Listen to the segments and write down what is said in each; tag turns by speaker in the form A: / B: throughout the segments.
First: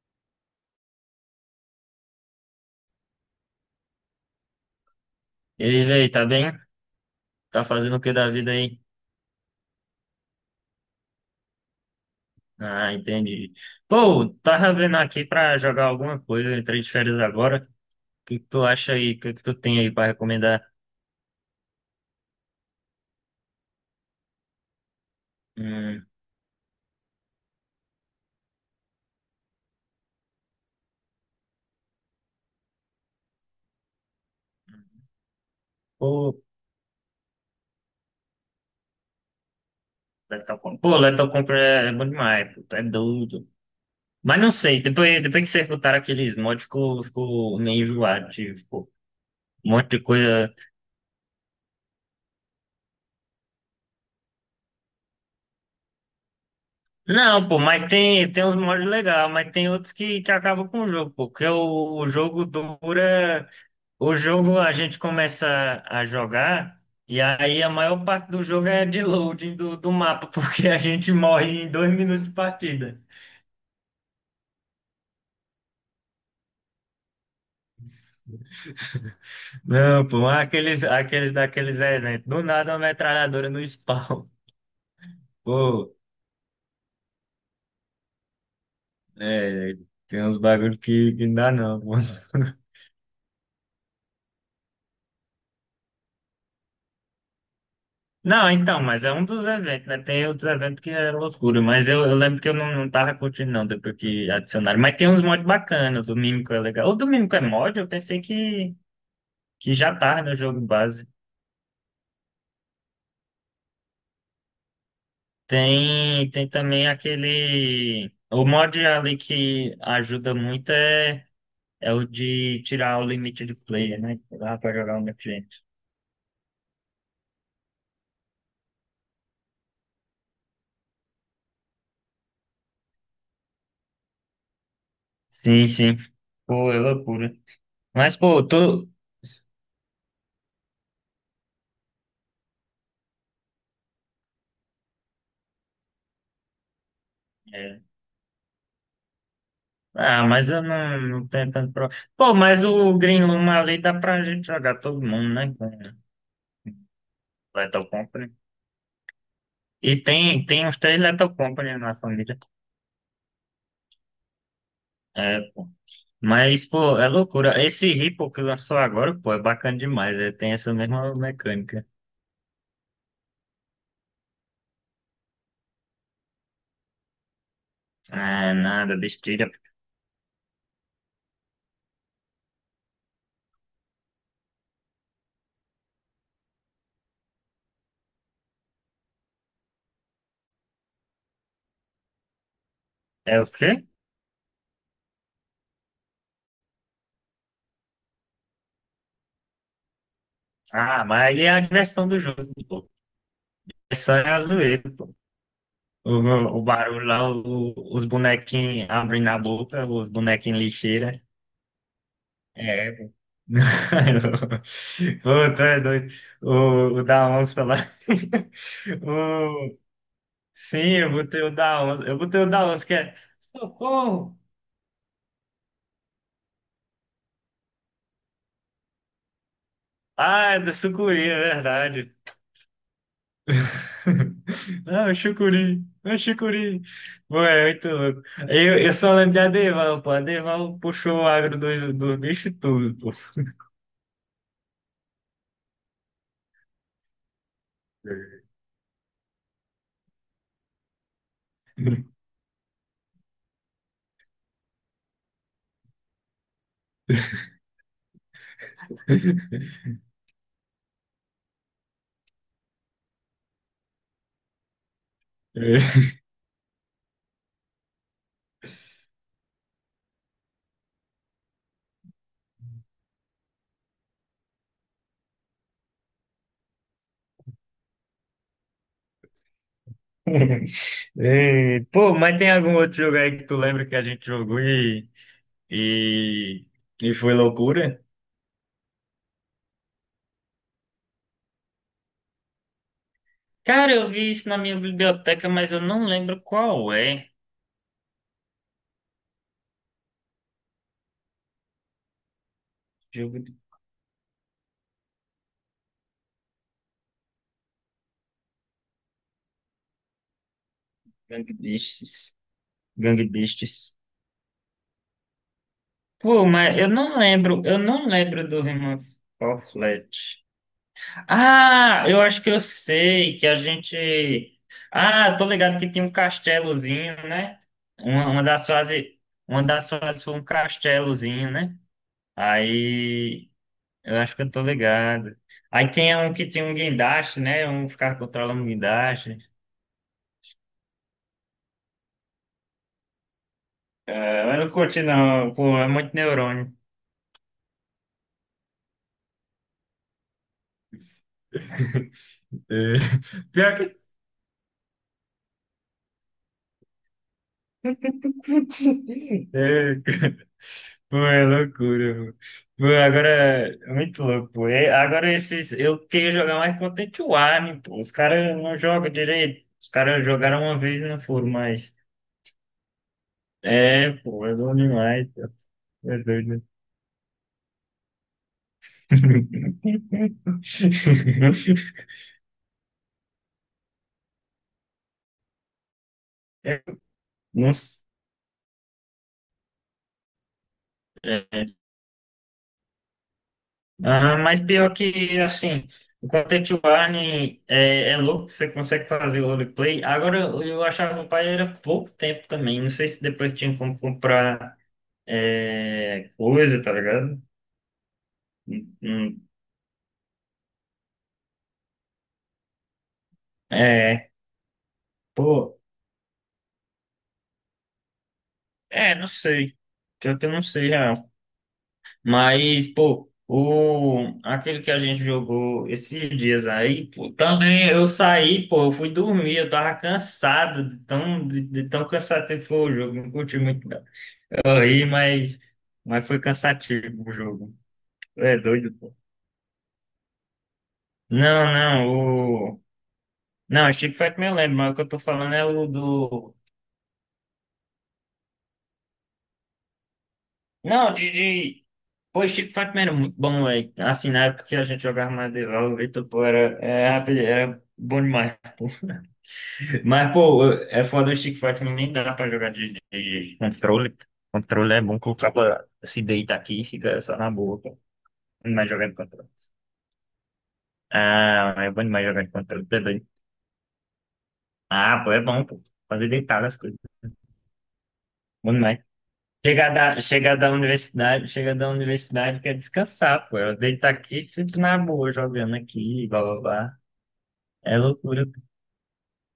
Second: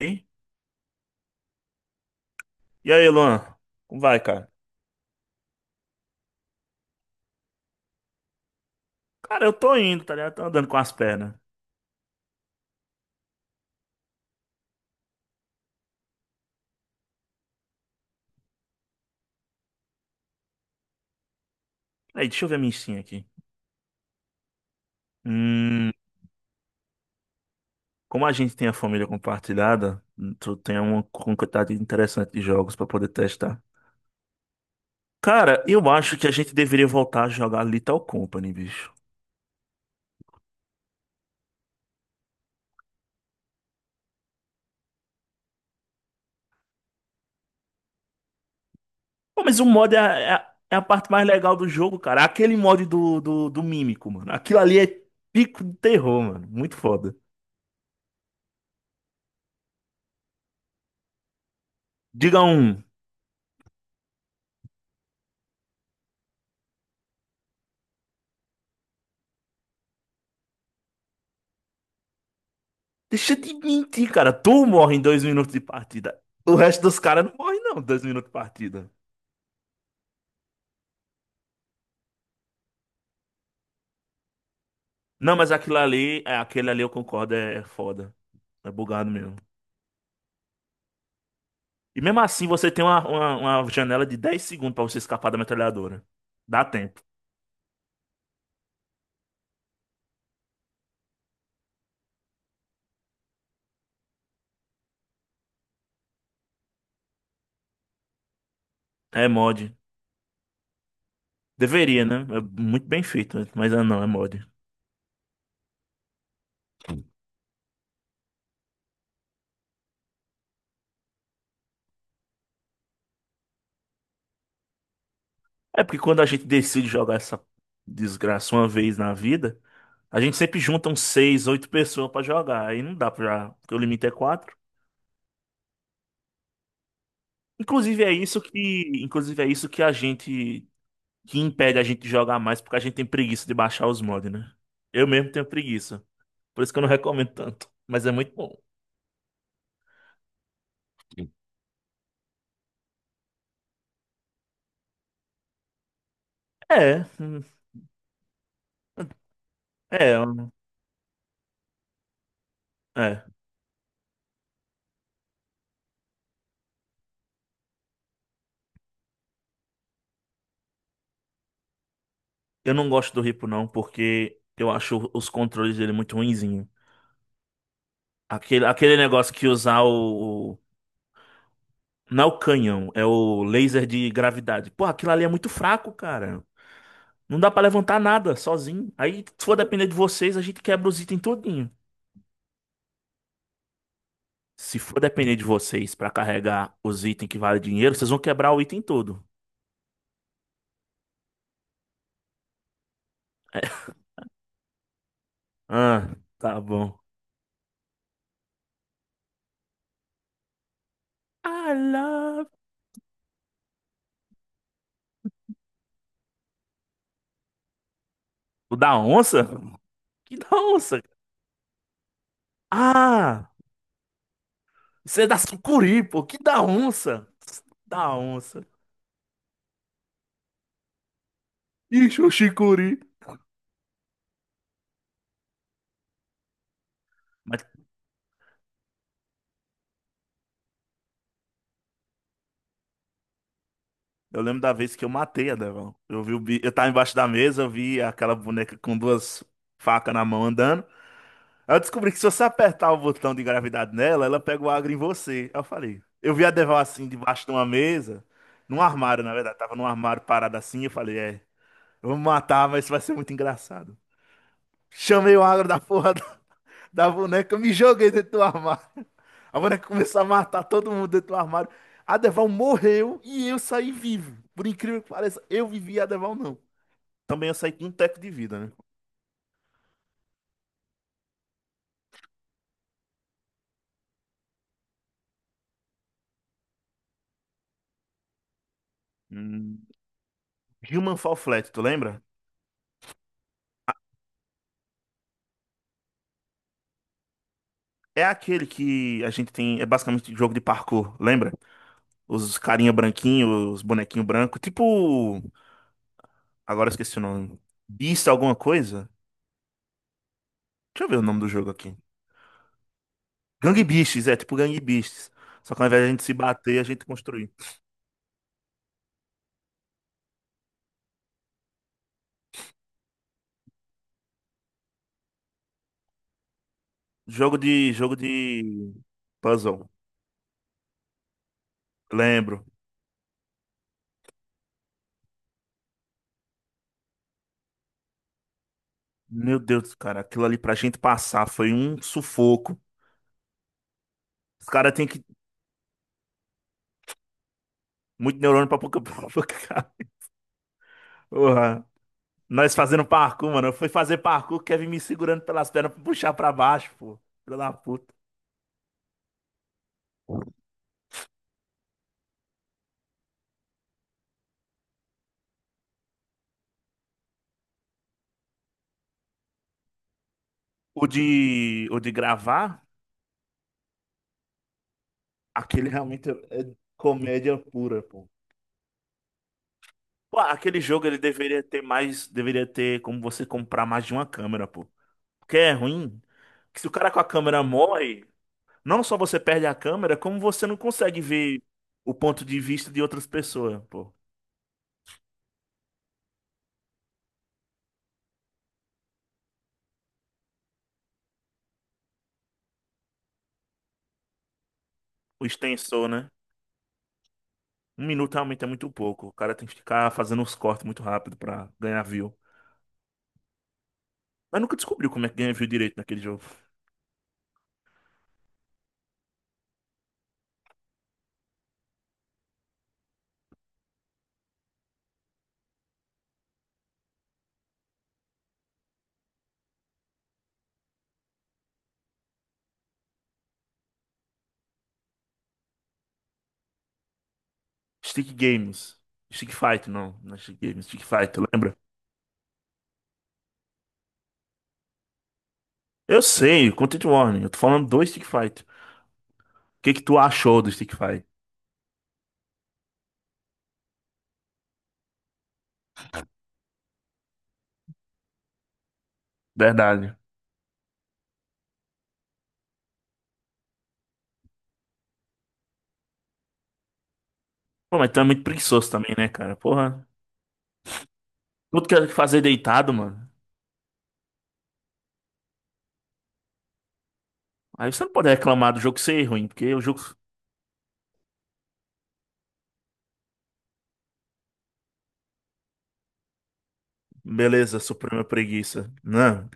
A: Hein? E aí, Luan? Como vai, cara?
B: E aí, véi, tá bem? Tá fazendo o que da vida aí?
A: Cara, eu tô indo, tá ligado? Tô andando com as pernas.
B: Ah, entendi. Pô, tava vendo aqui pra jogar alguma coisa, eu entrei de férias agora. O que que tu acha aí? O que que tu tem aí pra recomendar?
A: Aí, deixa eu ver a minha sim aqui. Hum,
B: Hum,
A: como a gente tem a família compartilhada, tu tem uma quantidade interessante de jogos pra poder testar. Cara, eu acho que a
B: Pô,
A: gente deveria voltar a jogar Lethal Company, bicho.
B: Lethal Company. Pô, Lethal Company é bom demais, pô, tu é doido. Mas não sei, depois que vocês botaram aqueles mods, ficou meio enjoado, tipo, pô,
A: Pô, mas o
B: um monte
A: mod
B: de coisa.
A: é a parte mais legal do jogo, cara. Aquele mod do Mímico, mano. Aquilo ali é pico de terror, mano. Muito foda.
B: Não, pô, mas tem uns mods legais, mas tem outros que acabam com o jogo, pô, porque o
A: Diga
B: jogo
A: um.
B: dura. O jogo a gente começa a jogar, e aí a maior parte do jogo é de loading do mapa, porque a gente morre em 2 minutos de partida.
A: Deixa de mentir, cara. Tu morre em 2 minutos de partida. O resto dos caras não morre, não, 2 minutos de partida.
B: Não, pô, aqueles daqueles eventos. Do nada uma metralhadora no spawn.
A: Não, mas aquilo
B: Pô,
A: ali, é, aquele ali eu concordo, é, é foda. É bugado mesmo.
B: é, tem uns bagulho que não dá não, pô.
A: E mesmo assim, você tem uma janela de 10 segundos pra você escapar da metralhadora. Dá tempo.
B: Não, então, mas é um dos eventos, né? Tem outros eventos que é loucura, mas eu lembro que eu não tava curtindo, não, depois que adicionaram. Mas tem uns mods bacanas, o do Mímico é legal. O do Mímico é mod? Eu pensei que.
A: É mod.
B: que já tá, né, no jogo base.
A: Deveria, né? É muito bem feito, né? Mas ah, não, é mod.
B: Tem também aquele. O mod ali que ajuda muito é o de tirar o limite de player, né? Lá pra jogar o meu cliente.
A: É porque quando a gente decide jogar essa desgraça uma vez na vida, a gente sempre junta uns 6 8 pessoas pra jogar. Aí não dá pra. Porque o limite é quatro.
B: Sim, sim. Pô, é loucura.
A: Inclusive é
B: Mas,
A: isso
B: pô, tu.
A: que, inclusive é isso que a gente que impede a gente de jogar mais, porque a gente tem preguiça de baixar os mods, né? Eu mesmo tenho preguiça. Por isso que eu não recomendo tanto,
B: É.
A: mas é muito bom.
B: Ah, mas eu não tenho tanto problema. Pô, mas o Green Room ali dá pra gente jogar todo mundo, né? Com
A: É, hum,
B: Lethal Company. E
A: é,
B: tem,
A: eu-
B: tem uns três Lethal Company na família.
A: é.
B: É. Mas, pô, é loucura. Esse Ripple que lançou agora, pô, é bacana demais. Ele tem essa mesma mecânica.
A: Eu não gosto do Ripo não, porque eu acho os controles dele muito ruinzinho.
B: Ah,
A: Aquele, aquele
B: nada,
A: negócio que
B: besteira.
A: usar o não é o canhão, é o laser de gravidade. Pô, aquilo ali é muito fraco, cara. Não dá pra levantar nada sozinho. Aí, se for depender de vocês, a gente quebra os itens todinho.
B: É o quê?
A: Se for depender de vocês pra carregar os itens que valem dinheiro, vocês vão quebrar o item todo.
B: Ah, mas aí é a diversão do jogo, pô. É só a zoeira, pô.
A: Ah,
B: O,
A: tá
B: o
A: bom.
B: barulho lá, os bonequinhos abrindo a boca, os bonequinhos lixeira.
A: I love.
B: É, pô. Pô, tu é doido. O da onça lá.
A: O da onça?
B: O,
A: Que da
B: sim,
A: onça?
B: eu botei o da onça. Eu botei o da onça, que é.
A: Ah,
B: Socorro!
A: isso é da sucuri, pô. Que da onça? Da onça.
B: Ah, é do sucuri, é verdade.
A: Ixi, o chicuri.
B: Ah, é chucuri, é chucuri. Ué,
A: Mas
B: é muito louco. Eu só lembro de Adeval, pô. Adeval puxou o agro dos bichos tudo, pô.
A: eu lembro da vez que eu matei a Devon. Eu vi o bi... Eu tava embaixo da mesa, eu vi aquela boneca com duas facas na mão andando. Aí eu descobri que se você apertar o botão de gravidade nela, ela pega o agro em você. Aí eu falei. Eu vi a Deval assim, debaixo de uma mesa, num armário, na verdade. Tava num armário parada assim. Eu falei, eu vou me matar, mas isso vai ser muito engraçado. Chamei o agro da
B: É.
A: porra da boneca, me joguei dentro do armário. A boneca começou a matar todo mundo dentro do armário. A Deval morreu e eu saí vivo. Por incrível que pareça, eu vivi e a Deval não. Também eu saí com um teco de vida, né?
B: É. Pô, mas tem algum outro jogo aí que tu lembra que a gente jogou e, e foi loucura?
A: Hum. Human Fall Flat, tu lembra?
B: Cara, eu vi isso na minha biblioteca, mas eu não lembro qual é.
A: É aquele que a gente tem, é basicamente jogo de parkour, lembra? Os carinha
B: Jogo de
A: branquinho, os bonequinho branco, tipo, agora eu esqueci o nome. Beast alguma coisa? Deixa eu ver o nome do
B: Gang
A: jogo aqui.
B: Beasts. Gang
A: Gang
B: Beasts.
A: Beasts, é tipo Gang Beasts. Só que ao invés de a gente se
B: Pô, mas
A: bater, a
B: eu
A: gente
B: não
A: construir.
B: lembro, eu não lembro do Human Fall Flat. Ah, eu acho que eu sei que a gente. Ah, tô ligado que tinha um castelozinho,
A: Jogo
B: né?
A: de, jogo
B: Uma, uma das
A: de
B: fases, uma
A: puzzle.
B: das fases foi um castelozinho, né?
A: Lembro.
B: Aí, eu acho que eu tô ligado. Aí tem um que tinha um guindaste, né? Um ficar controlando o guindaste.
A: Meu Deus, cara, aquilo ali pra gente passar foi um sufoco.
B: Eu
A: Os
B: não
A: caras
B: curti,
A: têm que
B: não, pô, é muito neurônio.
A: muito neurônio pra pouca pra pouca. Nós
B: É,
A: fazendo parkour, mano. Eu
B: pior
A: fui
B: que.
A: fazer parkour, o Kevin me segurando pelas pernas pra puxar pra baixo, pô. Filho da puta.
B: É. Pô, é loucura, pô. Pô, agora é muito louco, pô. É, agora esses. Eu queria jogar mais Content Warning, pô. Os caras não jogam direito. Os caras jogaram uma vez
A: O
B: e não foram
A: de,
B: mais.
A: o de gravar,
B: É, pô, é bom demais, pô.
A: aquele
B: É
A: realmente é
B: doido.
A: é comédia pura, pô. Pô, aquele jogo ele deveria ter mais, deveria ter como você comprar mais de uma câmera, pô. Porque é ruim que se o cara com a câmera
B: Não sei.
A: morre, não só você perde a câmera, como você não consegue ver o ponto de vista de outras pessoas, pô.
B: Ah, mas pior que, assim, o Content Warning é louco, você consegue fazer o roleplay. Agora, eu achava o pai era pouco tempo também. Não sei se depois tinha como comprar.
A: O extensor,
B: É,
A: né?
B: coisa, tá ligado?
A: 1 minuto realmente é muito pouco. O
B: Hum.
A: cara tem que ficar fazendo uns cortes muito rápido pra ganhar view.
B: É,
A: Mas nunca descobriu como é que ganha view
B: pô,
A: direito naquele jogo.
B: é, não sei. Pior que eu não sei, real. Mas, pô, aquele que a gente jogou esses dias aí, pô, também eu saí, pô, eu fui dormir, eu tava cansado, de tão cansativo que foi o jogo, não curti muito, não. Eu ri, mas foi cansativo o jogo.
A: Stick
B: É doido,
A: Games.
B: pô.
A: Stick Fight, não. Não é Stick Games, é Stick Fight,
B: Não,
A: lembra?
B: não, o. Não, Street Fighter eu lembro, mas o que eu tô falando é o
A: Eu
B: do.
A: sei, Content Warning. Eu tô falando do Stick Fight. O que que tu achou do Stick
B: Não,
A: Fight?
B: de. Pô, Street Fighter Man era muito bom, velho. Assim, na época que a gente jogava mais de LOL, então, pô, era, é, rapaz, era bom demais, pô.
A: Verdade.
B: Mas, pô, é foda o Street Fighter, nem dá pra jogar de, de controle. Controle é bom que o cara se deita aqui e fica só na boa,
A: Pô,
B: pô.
A: mas tu é muito
B: Mas
A: preguiçoso também,
B: jogando
A: né,
B: controle.
A: cara? Porra.
B: Ah,
A: Tudo
B: é
A: que
B: bom
A: é
B: demais
A: fazer
B: jogar de controle
A: deitado,
B: também.
A: mano.
B: Ah, pô, é bom, pô. Fazer deitar as coisas.
A: Aí você não pode reclamar
B: Bom
A: do jogo
B: demais.
A: ser ruim, porque o
B: Chegar
A: jogo.
B: da, chegar da universidade, chegar da universidade quer descansar, pô. Eu deito aqui e fico na boa jogando aqui, blá blá blá.
A: Beleza,
B: É
A: suprema
B: loucura.
A: preguiça. Não.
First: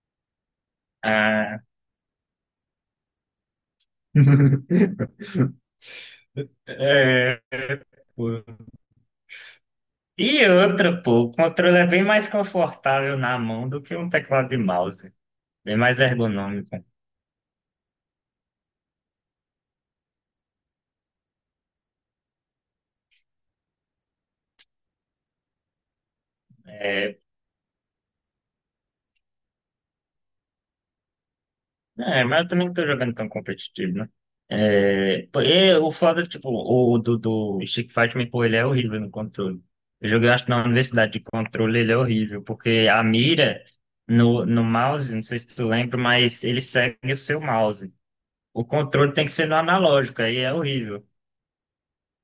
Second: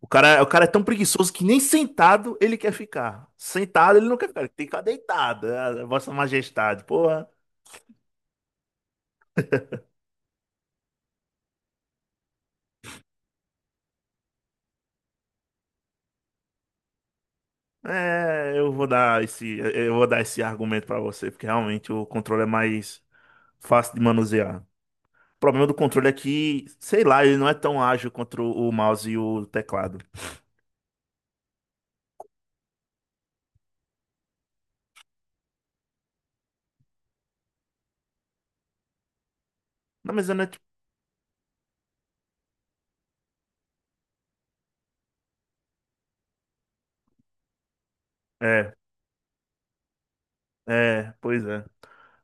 A: O cara é tão preguiçoso que nem
B: Ah,
A: sentado ele quer ficar. Sentado ele não quer ficar, ele tem que ficar deitado. Ah, Vossa Majestade, porra.
B: é, pô. E outra, pô, o controle é bem mais confortável na mão do que um teclado de mouse. Bem mais ergonômico.
A: É, eu vou dar esse argumento pra você, porque realmente o controle é mais fácil de manusear. O problema do controle é que, sei
B: É,
A: lá, ele não é tão ágil contra o mouse e o teclado.
B: é, mas eu também não tô jogando tão competitivo, né? É, pô, e o foda, é que, tipo, o do Street Fighter, pô, ele é horrível no controle. Eu
A: Não, mas
B: joguei,
A: eu não
B: acho
A: é,
B: que
A: tipo-
B: na universidade de controle ele é horrível, porque a mira no mouse, não sei se tu lembra, mas ele segue o seu mouse. O
A: é,
B: controle tem que ser no analógico, aí é horrível.
A: é, pois é.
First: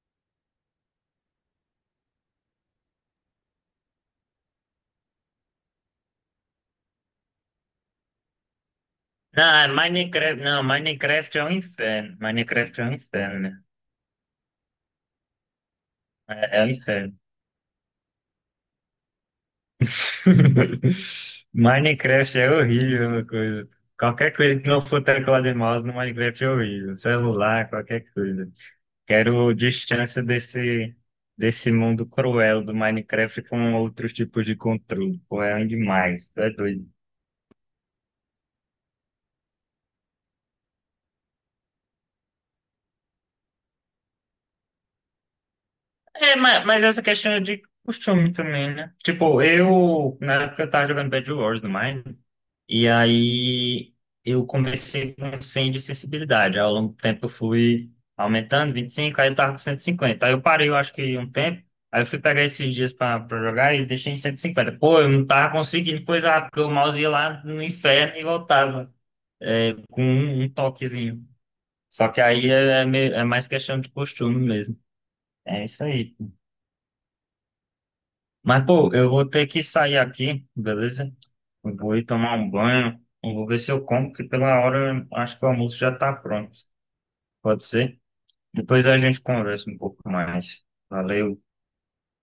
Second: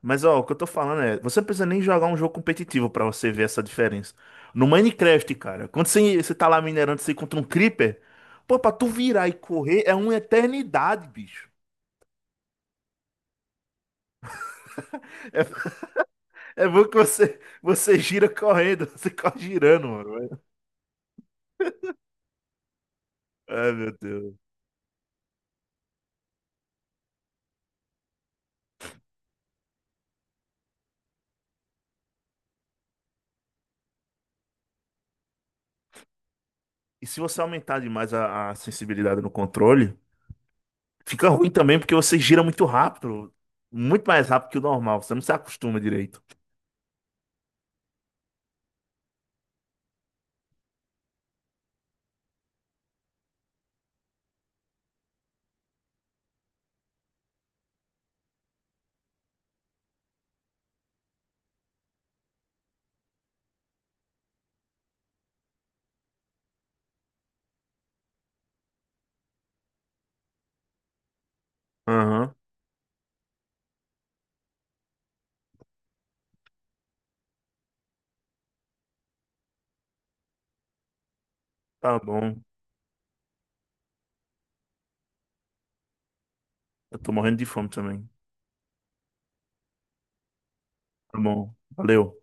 A: Mas ó, o que eu tô falando é, você não precisa nem jogar um jogo competitivo pra você ver essa diferença. No Minecraft, cara, quando você tá lá minerando, você encontra um creeper, pô, pra tu virar e
B: Não, é
A: correr é uma
B: Minecraft, não,
A: eternidade,
B: Minecraft é
A: bicho.
B: um inferno. Minecraft é um inferno, né?
A: É,
B: É, é
A: é
B: um
A: bom que
B: inferno.
A: você gira correndo, você corre girando, mano.
B: Minecraft é horrível uma coisa.
A: Ai, meu
B: Qualquer
A: Deus.
B: coisa que não for teclado e mouse no Minecraft é horrível. Celular, qualquer coisa. Quero distância desse mundo cruel do Minecraft com outros tipos de controle. Pô, é demais, tu é doido.
A: E se você aumentar demais a sensibilidade no controle, fica ruim também porque você gira muito rápido, muito mais rápido que o normal, você não se acostuma direito.
B: É, mas essa questão é de costume também, né? Tipo, eu, na época eu tava jogando Bed Wars no Mine, e aí eu comecei com 100 de sensibilidade. Ao longo do tempo eu fui aumentando, 25, aí eu tava com 150. Aí eu parei, eu acho que um tempo. Aí eu fui pegar esses dias pra, jogar e deixei em 150. Pô, eu não tava conseguindo coisar, porque o mouse ia lá no inferno e voltava é, com um toquezinho. Só que
A: Aham,
B: aí é mais questão de costume mesmo. É isso aí. Mas, pô, eu vou ter que sair aqui, beleza? Eu vou
A: tá
B: ir tomar
A: bom.
B: um banho. Eu vou ver se eu como, que pela hora eu acho que o almoço já tá pronto.
A: Eu tô morrendo de
B: Pode
A: fome
B: ser?
A: também.
B: Depois a gente conversa um pouco mais.
A: Tá
B: Valeu.
A: bom, valeu.